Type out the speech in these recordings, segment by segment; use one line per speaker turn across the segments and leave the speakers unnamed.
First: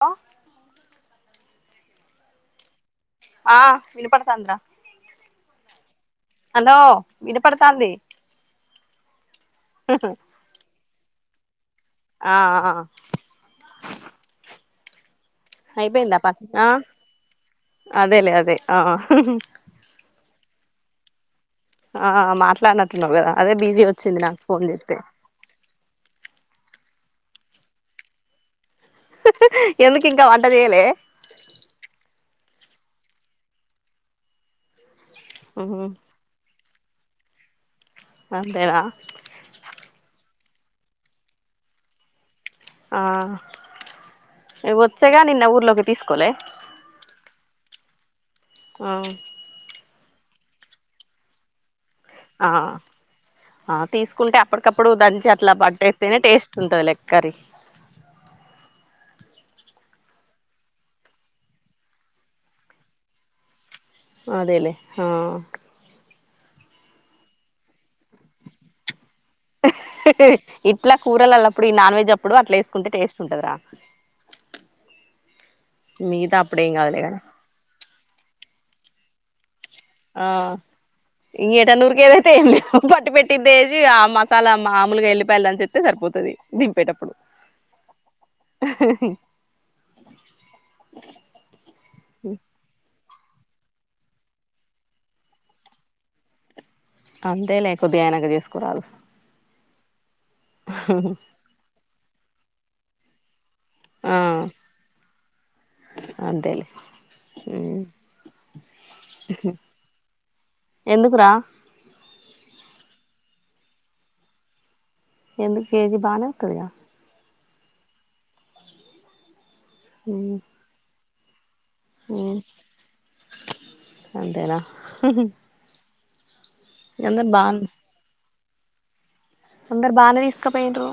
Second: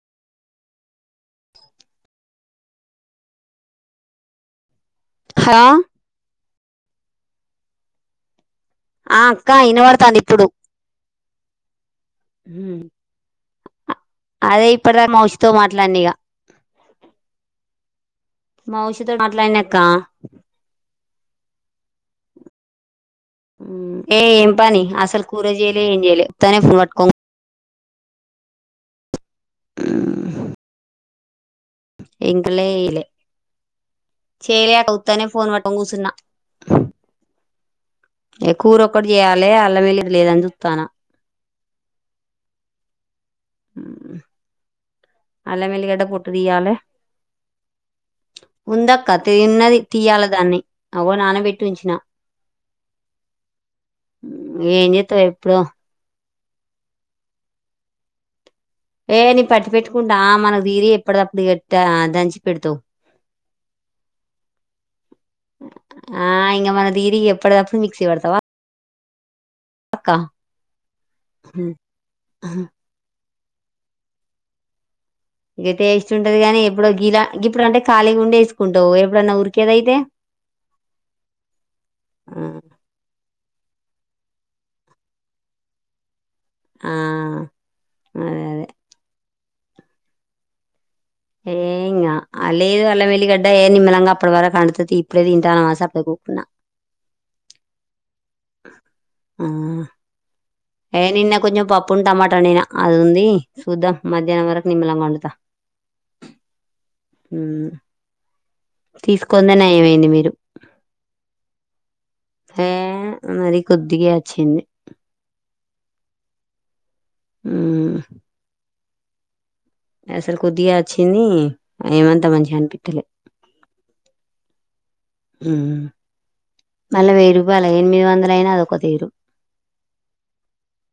హ ఆ వినుపడతంద్ర
హ
హలో వినపడతాంది.
ఆ అక్కా ఇనబడతాంది ఇప్పుడు
ఆ అ
అదే ఇప్పుడుద మౌస్
అయిపోయిందా పా ఆ అదేలేే అదే
మౌషితో
ఆహహ్
మాట్లాడినక్క
ఆ మాట్లాడన
ఏ ఏం పని అసలు కూర చేయ్యలే ఏం చేయలేప్తానే ఫోన్ పట్టుకో
హహ్ ఎందుకు ఇంకా వంటది ఏలే
ఎంగలెయ్లే చేలే అక్క ఉత్తానే ఫోన్ పటం
ఉహు
గూసున్న ఏ
అంతేనా
కూరొక్కటి చేయాలి అళ్ళ మీలి ఇది లేదని చూతాను
ఆ ఏ వచ్చేగా నిన్న
అల్లం
ఊర్లోకి
వెల్లిగడ్డ
తీసుకోలే
ఉందాక్క తేయన్నది తీయాల దాన్ని అగో నానబెట్టి ఉంచిన
ఆ ఆ తీసుకుంటే
ఏం
అప్పటికప్పుడు
చేస్తావు
దంచి అట్లా
ఎప్పుడో
పట్ట ఎతేనే టేస్ట్ ఉంటది లెక్కరి
ఏ నీ పట్టి పెట్టుకుంటా మనకు తిరి ఎప్పుడప్పుడు కట్ట దంచి పెడతువు.
అదేలే ఆ
ఆ ఇంగ మనది ఇరిగి ఎప్పుడుదాప్పుడు మిక్సీ పడతవా?
హ్హ్ ఇట్లా కూరలు అల్లప్పుడు ఈ నాన్ వెజ్ అప్పుడు అట్లా వేసుకుంటే టేస్ట్ ఉంటదరా
ఏ టేస్ట్ ఉంటది గానీ ఎప్పుడో
కదా
గిలా ఇప్పుడు అంటే ఖాళీ గుండే వేసుకుంటావు ఎప్పుడైన్నా ఉరికి
ఆ ఇ ఏటన్నూరు కేదైతే ఏంలేవు పట్టి పెటి పట్టి తేజి ఆ మసాలా మాములుగా ఎల్లిపాయలు దంచిత్తే సరిపోతది.
ఆ
దింపేటప్పుడు
అదే అదే
హ్హ్
ఏంగా అ లేదు అల్లం వెల్లి ఎల్లి గడ్డ ఏ నిమ్మలంగా అప్పుడు వర కడుతది ఇప్పుడే ఇంటాన వాస అప్పుడ కూకున్నా
అంతే లే కొద్దిగా ఎనక చేసుకురాలి
ఆ ఏ నిన్న కొంచెం పప్పు ఉ టమాటా నేనా అది ఉంది. చూద్ధం
ఆ
మధ్యాహ్నం వరకు నిమ్మలంగా ఉంట
అంతేలే
మ్
మ్మ్
తీసుకుంద నయమైంది మీరు
ఎందుకురా
హె మరి కొద్దిగా వచ్చింది.
ఎందు కేజీ బానేట్టుదిగా
ఆ
మ్మ్
అసలు కొద్దిగా వచ్చింది ఏమంతా
మ్మ్
మంచిగా అని పిత్తలే
అంతేనా
హ మళ్ళీ
అందరు
వెయ్యి
బాన్
రూపాయల ఎనిమిది వందల అయినా అదొక తీరు
అందరు బానే తీసుకపోయిండ్రు.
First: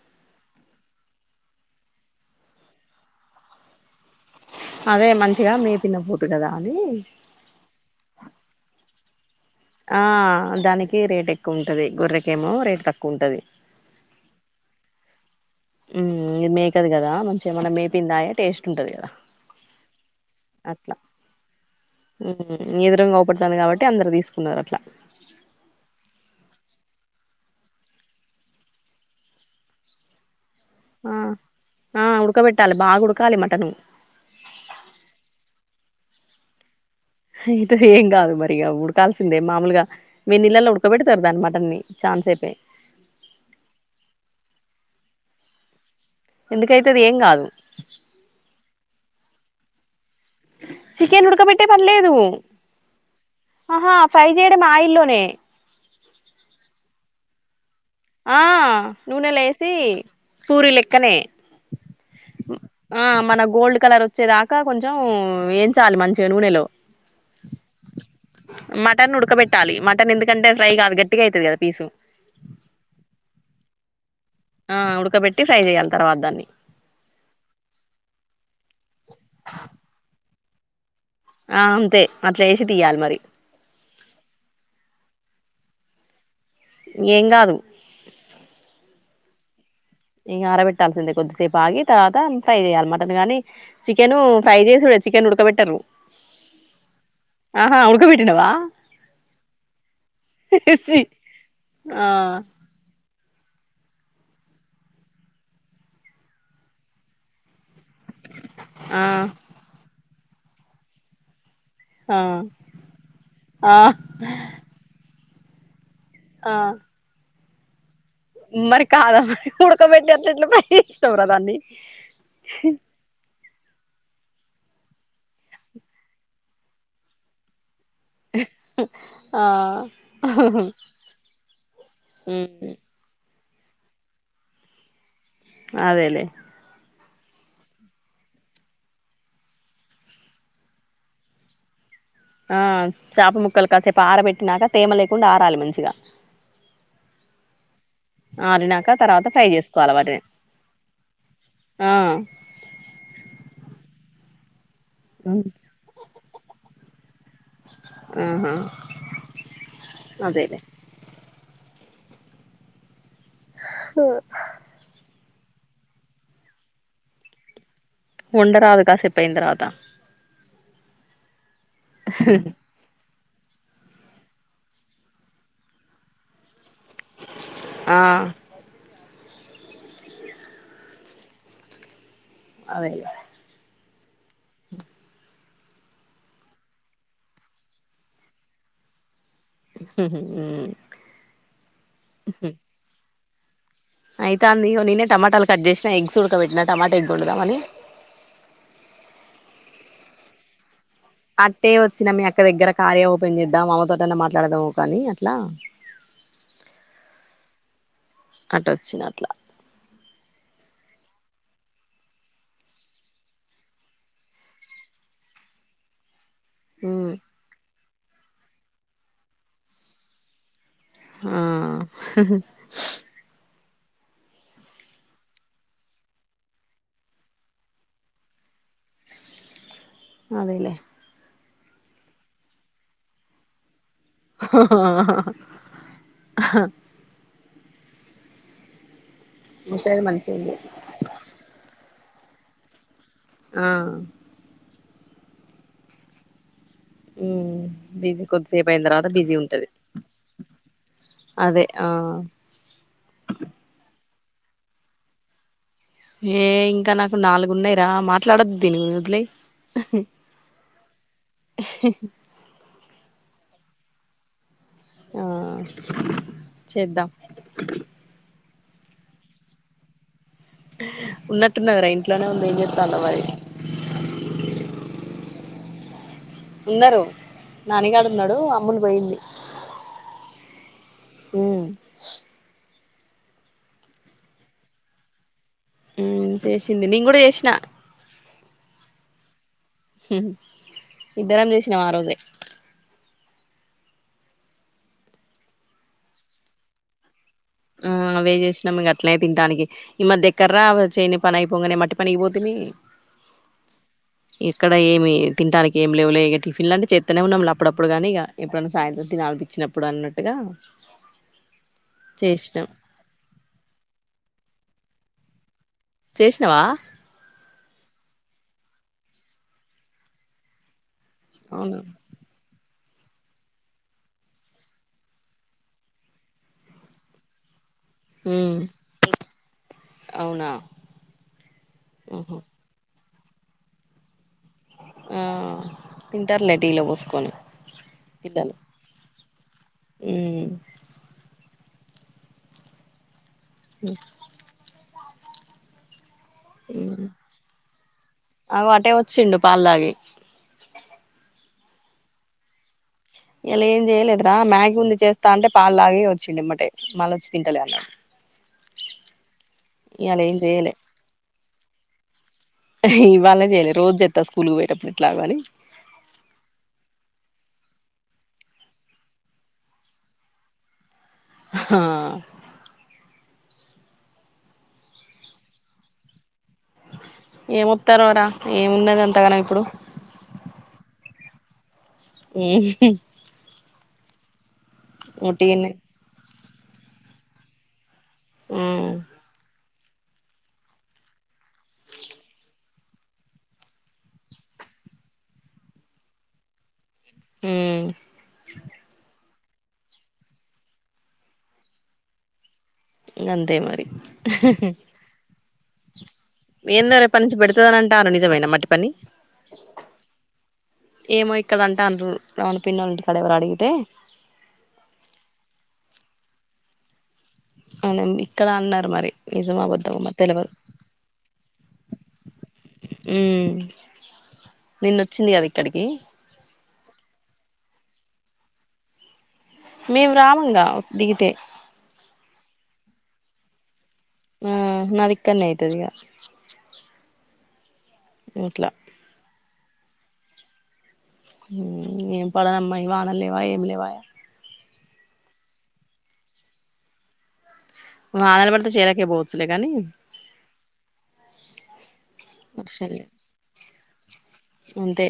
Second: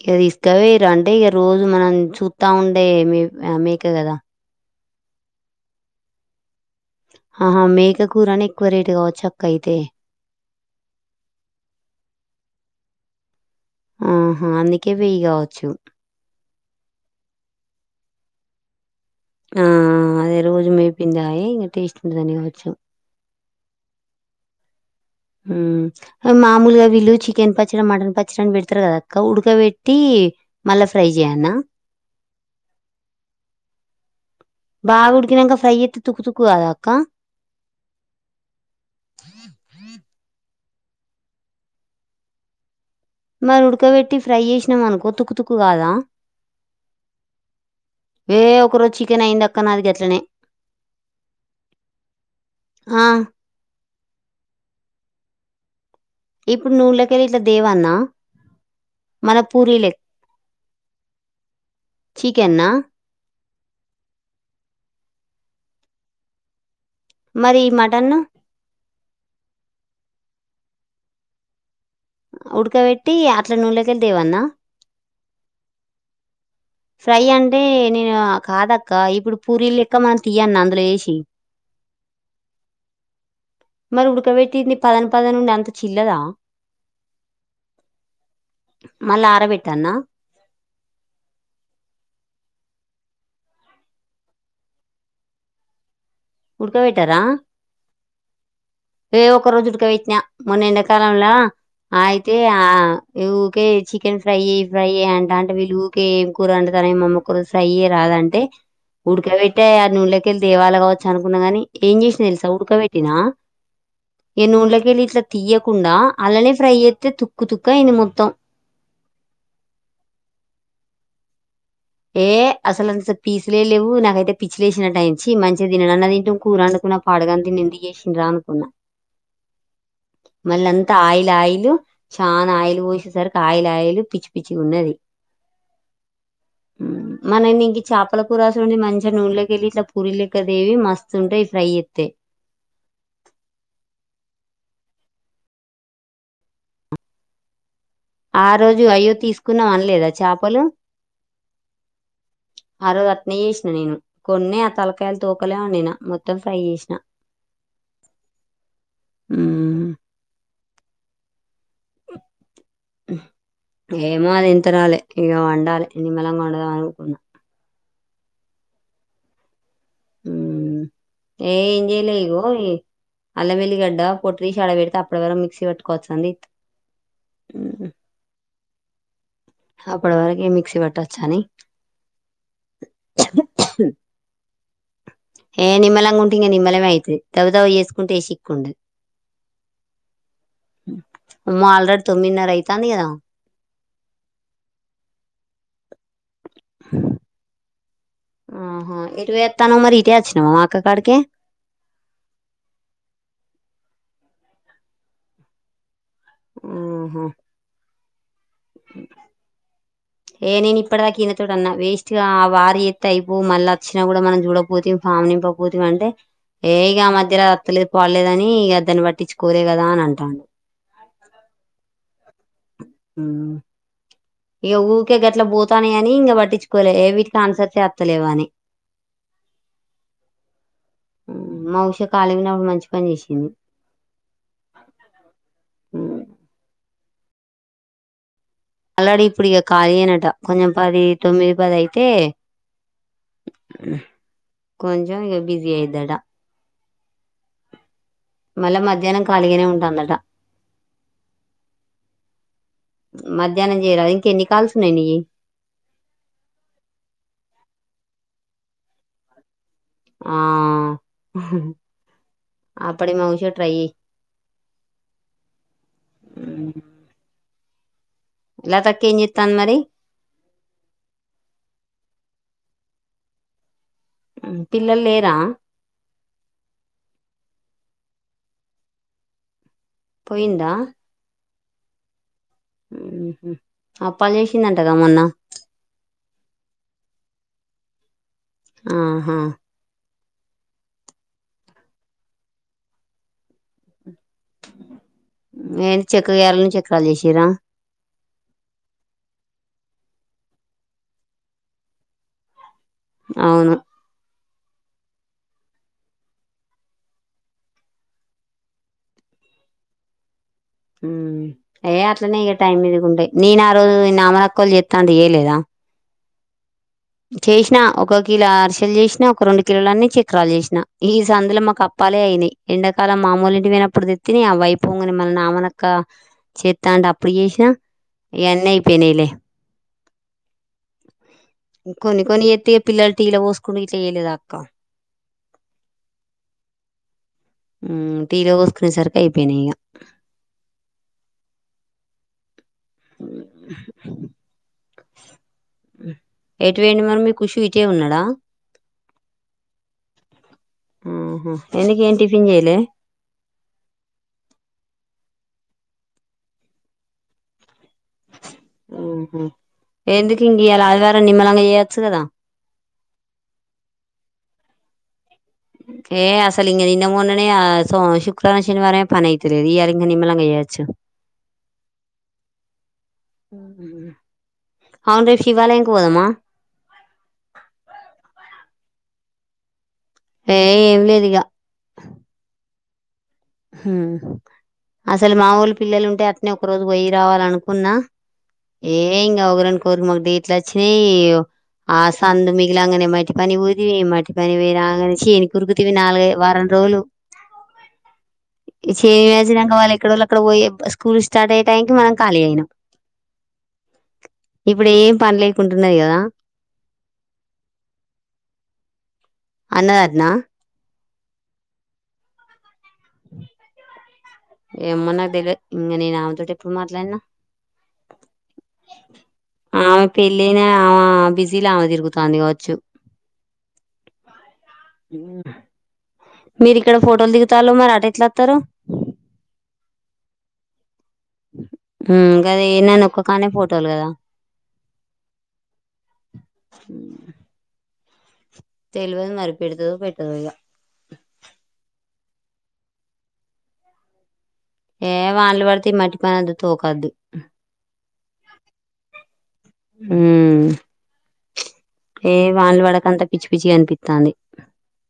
ఇక తీసుకవేరు అంటే ఇక రోజు మనం చూస్తా ఉండే మె మేక కదా
అదే మంచిగా మే తిన్న ఫుడ్ కదా అని
ఆహా మేక కూరనెఎక్కువ రేటు కావచ్చ
ఆ దానికి రేటు ఎక్కువ ఉంటది గొర్రెకేమో రేటు తక్కువుంటది
కివియ్ గా
ఉ ఇది మేకది గదా మంచిగా మనం మేపిందయే టేస్ట్ ఉంటది గదా
ఆ అదే రోజు మేపిందయి ఇంగ టేస్ట్ంటదని గావచ్చు
ఎదురుంగా అవుపడుతుంది కాబట్టి అందరు తీసుకున్నారు అట్లా
మామూలుగా వీళ్ళు చికెన్ పచ్చడి మటన్ పచ్చడని పెడతారు కదాక్క ఉడకబెట్టి మళ్ళా ఫ్రై
ఆ
చేయనా
ఆ ఉడకబెట్టాలె బాగుడకాలి మటను
బాగుడికినంక ఫ్రై చేత్తే తుక్కు తుక్కు కాదా అక్క
అయితది ఏం గాదు మరిగా ఉడకాల్సిందే మామూలుగా వెన్నీళ్లల్లా ఉడ్ ఉడకబెడతార్ దాన్ని మటన్ని చాన్సేపె
మరి ఉడకబెట్టి ఫ్రై చేసినాం అనుకో తుక్కు తుక్కు కాదా
ఎందుకైతే అది ఏం కాదు
ఎ ఒక రోజు చికెన్ అయిందక్క నాది గట్లనే
చికెన్ ఉడకబట్టే పన్లేదు
ఆ
ఆహా ఫ్రై చేయడం ఆయిల్ మే
ఇప్పుడు నూన్లకెళ్ళి ఇట్ల దేవా
ఆ నూనె లేసి పూరి లెక్కనే
చికెన్నా
ఆ మన గోల్డ్ కలర్ వచ్చేదాకా కొంచం ఉమ్ ఏంచాలి మంచిగ నూనెలో
మరి మటన్
మటన్ ఉడకబెట్టాలి మటన్ ఎందిక్ కంటే ఫ్రై కాదు గట్టిగైతది కదా పీసు
ఉడకబెట్టి అట్లా నూన్లకెళ్
ఆ ఉడకబెట్టి ఫ్రై చేయ్యాలి తర్వాత దాన్ని
ఫ్రై అంటే నేను కాదక్క ఇప్పుడు పూరీలెక్క మనం తీయ్యన్న అందులో ఎసి
ఆ అంతే అట్లేశి తీయ్యలి మరి
మరి ఉడకబెట్టిందిీ పదన్ పదనుండి అంత చిల్లదా
ఏం గాదు
మళ్ళ అర పెట్
ఇగా ఆరబెట్టాల్సిందే కొద్దిసేపు ఆగి తర్వాత ఫ్రై చేయాలి మ పద్దు గాని చికెను ఫ్రై చేసుడే చికెన్ ఉడకబెట్టరు
ఉడుకపెట్టారా
వా
ఏ ఒక్క రోజు ఉడికపెట్టిన మొన్నెండాకాలంల
ఆ
అయితే ఆ ఇ ఉ కేజీ చికెన్ ఫ్రై ఫ్రై అంటంటే వీళ్లుకే ఎం కూర అండుతరేమ్మమ్మి ఒక్క రోజ్ ఫ్రై రాదంటే
ఆ
ఉడకబెట్టే ఆ నూనెలకెళ్ళి దేవాల కావచ్చు అనుకున్నా గాని ఏం
ఆ
చేసినా తెలుసా ఉడకబెట్టినా
ఆ
ఎ నూనెల కెళ్ళి ఇట్ల తీయ్యకుండా అల్లనే
ఆ
ఫ్రై చేత్తే తుక్కు తుక్క అయ్యింది మొ
మరి కాదా మరి ఉడకబెట్టి అట్లెట్ల ఫ్రై చేసినావ్ రా దాన్ని
ఏ అసల్ పీసులే లేవ్వు నాకైతే పిచ్చిలేసినట్టాయింది చి మంచిగా తినన్న తింటుం కూర అండుకున్నా పాడుగాన్ దిన్నిండి ఎశిన్రా అనుకున్నా
ఆ
మళ్ళ అంతా ఆయిల్ ఆయిల్ చానాయిల్ పోసేసరిక్ ఆయ్లాయలు పిచ్చి పిచ్చి గున్నది
అదేలేే
మనం గింగి చేపల కూరసొండిద్ మంచిగా నూనెలోకెళ్ళి ఇట్లా పూరీలెక్కదేవి మస్తు ఉంటాయి ఫ్రై చేత్తే
ఆ చాప ముక్కలు కాసేపు ఆరబెట్టినాక తేమ లేకుండా ఆరాలి మంచిగా
అ ఆరోజు
ఆరినాక
అయ్యో
తర్వాత ఫ్రై
తీసుకున్నా
చేసుకోవాలి
అనలేదా
వాటిని
చేపలు
ఆ
ఆరోజ అట్టనేసిన నేను కొన్ని ఆ తలకాయలు తూకలే వండినా మొత్తం ఫ్రై చేసిన
ఆహా
ఉమ్
అదేలే
ఏమో అది ఇంతరాలి ఇగ వండాలి నిమ్మలంగా వండదాం అనుకున్నా
ఉండరాదు కాశె పయిన తర్వాత
ఉమ్ ఏ ఇంజలేగో ఏ అల్ల వెల్లిగడ్డ పొట్టితీసి ఆడ పెడితే అప్పటి వరం మిక్సీ పట్టుకోవచ్చు అంది
ఆ
అప్పుడ వరకి ఈ మిక్సీ బట్టచ్చాని
అదేలే
ఏ నిమ్మలంగా ఉంటే ఇంకా నిమ్మలమే అయితది దవ తవ చేసుకుంటేసిక్కుండదు మ్ ఆల్రెడీ తొమ్మిదిన్నర అయితాంది గద
అయితే అందినేనే టమాటాలు కట్ చేసినా, ఎగ్స్ ఉడకబట్టినా టమాటా ఎగ్గు వండుదామని
ఆహ ఏటు ఎత్తనావ్ మరి ఇటేచ్చిన మామ్
అట్టే వచ్చినా మీ అక్క దగ్గర కార్యఓపెన్ చేద్దాం అమతో ఏదన్న మాట్లాడదాము కానీ అట్లా
ఆహా
అట్ట వచ్చిన అట్లా
ఏ నేను ఇప్పటిదాక ఇయనతోటి అన్నా వేస్ట్గా ఆ వారి ఎత్తే అయిపోవు మళ్ళ వచ్చినా కూడా మనం చూడపోతే ఫామ్ నింప పూతిమంటే ఏ ఇగ
ఉమ్
ఆ మధ్యలో అత్తలేదు పోడలేదని ఇక అద్దన్ని పట్టించి కోలే కదా అని అంటాను.
ఆహ్హ్
ఆ ఏ ఊకే గట్లా పోతానే అని ఇంక పట్టించుకోలే ఏ వీటికి ఆన్సర్ చేత్తలేవని
అదేలే
మావిశ కాలిగేనే ఓ మంచి పని చేసింది.
హ్హ్ హహ అహ్
అల్లాడి ఇప్పుడు ఇగ ఖాళీ
ముసలిది
అనట
మంచిగా ఉంది
కొంచెం పది తొమ్మిది పది అయితే
ఆ
కొంచెం ఇగ బిజీయదడా
మ్ బిజీ కొద్దిసేపు
మళ్ళా
అయిన తర్వాత
మధ్యాహ్నం
బిజీ
ఖాళీగానే
ఉంటది.
ఉంటుందట
అదే ఆ
మధ్యాహ్నం చేయరా ఇంక ఎన్ని కాల్సు ఉన్నాయి నియ్యి?
ఏ ఇంకా నాకు నాలుగున్నాయిరా మాట్లాడొద్ దీనిగూ వదిలై హ్హ్
ఆ
హెహి
ఆప్పుడే మౌన్స్ ట్రైయి
ఆ చేద్దాం
లతక్క ఏం జెట్టంది మరి?
ఉన్నట్టుఉన్నదిరా ఇంట్లోనే ఉంది ఏం జెత్తందో మరి
అ పిల్లలు లేరా?
ఉన్నారు నానిగాడు ఉన్నాడు అమ్ములు పోయింది
పోయిందా?
అ
అప్పాలు చేసిందంటగా మొన్న
చేసింది నేను కూడా చేసిన
ఆహా
ఇద్దరం చేసినాం ఆ రోజే
ఏంటి చెక్క గారెలు చక్రాలు చేసిర్రా
ఆ అవే చేసినా మీ అట్నే తింటానికి ఈ మధ్య ఎగ్గర్రా చేని పని అయిపోగానే మట్టి పని అయిపోతుయి
అవును
ఇక్కడ ఏమి తినడానికి ఏమి లేవు లే ఇక టిఫిన్ లాంటి చేస్తనే ఉన్నాం అప్పుడప్పుడు నీ ఇక ఎప్పుడైనా సాయంత్రం తినాలి అనిపించ్చినప్పుడు అన్నట్టుగా
ఏ అట్లనే ఇక
చేసినాం
టైం మీదిగుంటాయి నేను ఆ రోజు చకలు జతది జేయలేదా
చేసినవా
చేసిన ఒక కిలో అరుసెలు చేసిన ఒక రెండు కిలోలన్నీ చక్రాలు చేసిన ఈ సందులో మాకు
అవును
అప్పాలే అయినాయి ఎండాకాలం మామూలు ఇంటికి పోయినప్పుడు తెత్తని ఆ వై పొంగగానే నామనక్క చేత్తా అంటే అప్పుడు చేసినా ఇంకా
ఉమ్
అన్ని అయిపోయినైయిలే
అవునా
కొన్ని
ఉహు
కొన్ని ఎత్తే పిల్లల ఇలా పోసుకుంటూ ఇట్లా చేయలేదు అక్క
ఆ తింటారు లే టీలో పోసుకొని
ఉ టీలో
పిల్లలు
కోసుకునే సరికి అయిపోయినా ఇక
ఉమ్
ఆ ఆ ఎటు పోయిండు
ఉమ్
మరి మీ కృషి ఇట్టే ఉన్నాడా
అగో అటే వచ్చిండు పాలు తాగి
ఓహో ఎందుకు ఏ టిఫిన్ చేయలే
ఇలా ఏం చేయలేదురా మ్యాగీ ఉంది చేస్తా అంటే పాలులాగి వచ్చిడిమ్మాటే మళ్ళ వచ్చి తింటలే అన్నాడు
హ
ఇయాల ఏం
ఎందుకు ఇక ఇయాల ఆదివారం నిమ్మలంగా చేయొచ్చు కదా
ఇవాళ చేయ్యలే రోజు చెస్తా స్కూల్కి పోయేటప్పుడు ఇట్లాగాని
ఏ అసలు ఇం నిన్న మొన్ననే శుక్రారం శనివారంమే పనైతలేదు ఇయాల నిమ్మల్లాంగా వచ్చు
హ
అవును రేప్ శివాలయంనికి పోదమా
ఏమొస్తారురా ఏముంనది అంతాగానం ఇప్పుడు
ఏ ఏం లేదు ఇక
ఆ
ఉమ్ అసలు
ఉట్టిగనే
మావోల్లు పిల్లలు ఉంటే అట్నే ఒక రోజు పోయ్యి రావాల అనుకున్నా
ఉమ్
ఏ ఇంకా ఒకరని కోరు మాకుట్లా వచ్చినయి ఆ సందు మిగిలి అనే మటి పని పోతీవి మటి పని పోరా అనే చేనికి కురుకుతవి నాలుగ వారం రోజులు
ఉ
చేమి మజినాక వాళ్ళ ఎక్కడోళ్ళు అక్కడ పోయి స్కూల్ స్టార్ట్ అయ్యే టైం మనం ఖాలి అయినాం
అంతే మరి
అప్పుకుంటున్నాయి కదా
ఏంద రేపనించి పెడుతుందని అంటారు నిజమైన మట్టి పని
అన్నడంట
ఏమో ఇక్కడ అంటాండ్రు
ఏమ నాకు తెలిదీ ఇంకా నేను ఆమెతో ఎప్పుడు మాట్లాడినా
ఇక్కడ అన్నారు మరి నిజమో అబద్దమో
అమె
మరి తెలవదు
పిళ్లిన ఆమె బిజీలో ఆమె తిరుగుతోంది వచ్చు
ఊ నిన్న వచ్చింది కదా ఇక్కడికి
మీరు ఇక్కడ ఫోటోలు దిగుతాలు మరి అటెట్లా వత్తరు
మేము రామంగా దిగితే
గది నే నొక్క కానే ఫో టోలద
ఆ నాది ఇక్కడనే అయితది ఇగ అట్లా
తెలివది మరి పెడుతదో పెట్టదొ
ఏం పడనమ్మాయి వాన లేవా ఏమి లేవాయా
ఏ వాన్లు పడ్తే మట్టి పనంతా తోకాదు
వానలు పడితే చెల్లకే పోవచ్చు లే కాని
ఉమ్ ఏ వాన్లు వాడకంత పిచ్చి పిచ్చి కనిపిత్తాంది
అంతే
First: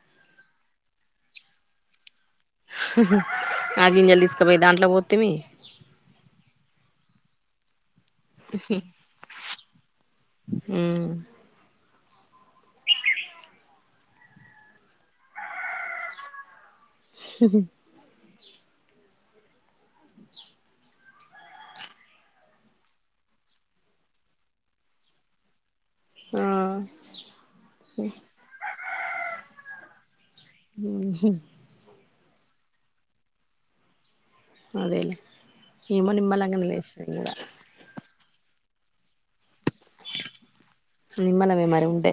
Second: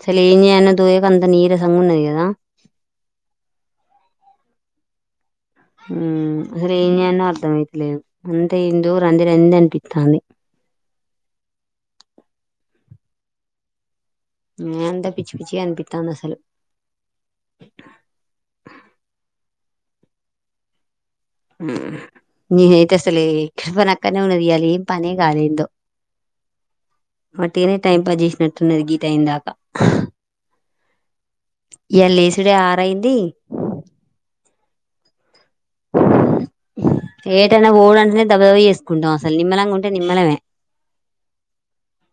అసలు ఏం చేయన్నా దోయక అంత నీరసంగా ఉన్నది కదా
అదింక తీసుకపోయి దాంట్లో పొత్తిమ్మి
ఉమ్ అసలు ఏం చేయాల్నో అర్థం అయిత లేదు అంతే ఇందు రండి రండి అనిపిత్తాంది
ఉమ్
ఏ అంతా పిచ్చి పిచ్చిగా అనిపిత్తాంది అసలు
స
నేనైతే అసలి పక్కనే ఉన్నదియాలి పనే కాలే ఏందో
ఆ
మట్టినే టైం పాస్ చేసినట్టు ఉన్నది గీ టైమ్ దాక
ఉహు
ఇయాల లేసుడే ఆరైంది
అదేలే ఎమో నిమ్మలంగా లెష్ణ
దబ్బదబ చేసుకుంటాం అసలు నిమ్మలంగా ఉంటే నిమ్మలమే
నిమ్మలమే మర ఉంటే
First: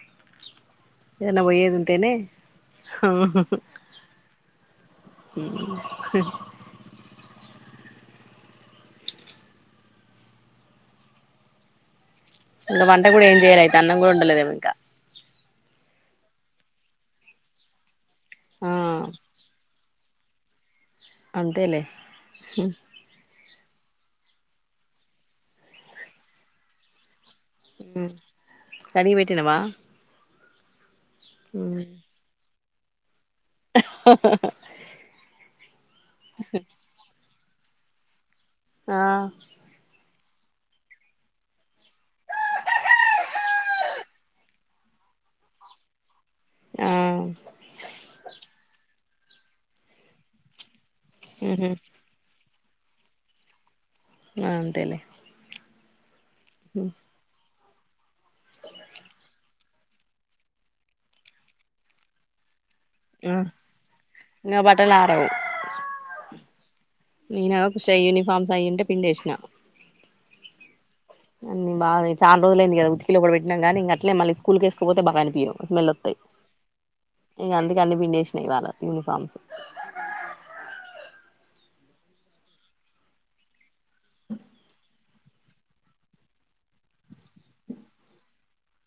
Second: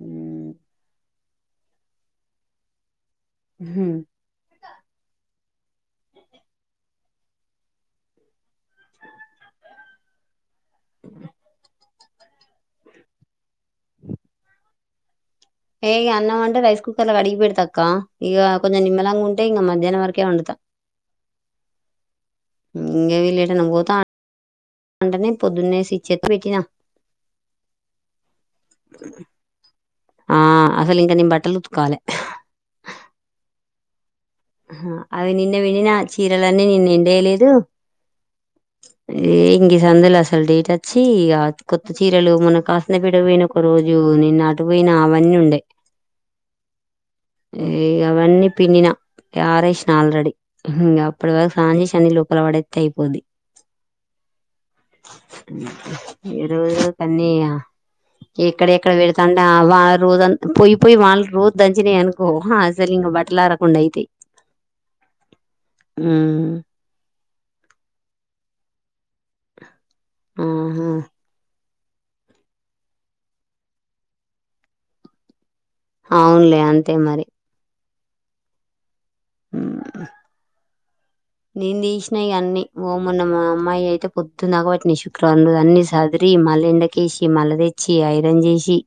ఊ
ఎటైనా పోయేదుంటేనే
ఉహుం.
ఇంగ వంట కూడా ఏం చేయ్యాల అయితే అన్నం కూడా ఉండలే దే ఇంకా
ఏ గా అన్నమంటే రైస్ కుక్కర్ లో కడిగి పెడతా అక్క ఇగ
ఆ
కొంచెం నిమ్మలంగా ఉంటే ఇంగ మం మధ్యానం వరకే వండుతా
అంతేలేే
ఎటైనా పోత అంటనే పొద్దున్నే సెచ్చిన
కడిగి పెట్టినావ
ఆ అసలు ఇంక నే బట్టలు ఉతకాలే
హ
అవి నిన్న విండిన చీరలన్నీ నిన్న ఎండేయలేదు
ఆ
ఏ గి సందులో అసలు డేట్ వచ్చి ఆ కొత్త చీరలు మొన్న కాసన్న పెటకు పోయినా ఒక రోజు నిన్న అటుపోయినా అవన్ ఉండె
ఆ
ఏ అవన్నీ పిన్నినా ఆరేషిన ఆల్రెడి ఇంగ అప్పటి వరకు
ఉహు
స్నానం చేసి లోపల పడేత్తే అయిపొద్దు
అంతేలే
ఈరోజు తన్నిగా ఎక్కడెక్కడ వెళతాంటే ఆ వా రోజంత్ పోయి పోయి వాళ్ళ రోజు దంచినయి అనుకో సలు ఇం బట్టలారకుండా అయితే
ఇంకా బట్టలు
ఉమ్
నేనా చేయని పాపచ్చియింటే
ఆహా
బావే చాల రోజులు అయింది గదా ఉతికిలో కూడా పెట్టినా గానీ ఇగ అట్లే మళ్ళి స్కూల్ వేసుకపోతే భావానికి ఇయరు.
అవునులే అంతే మరి
కన్ని పిండేసిన ఇవాల యూనిఫార్మ్స్
నేను తీసినాయి అన్నీ ఓమున్న మా అమ్మాయి అయితే పొద్దున్న నాకబట్టిని రందు అన్ని సదిరి మల్ల ఎండకేసి మళ్ల తెచ్చి ఐరన్ చేసి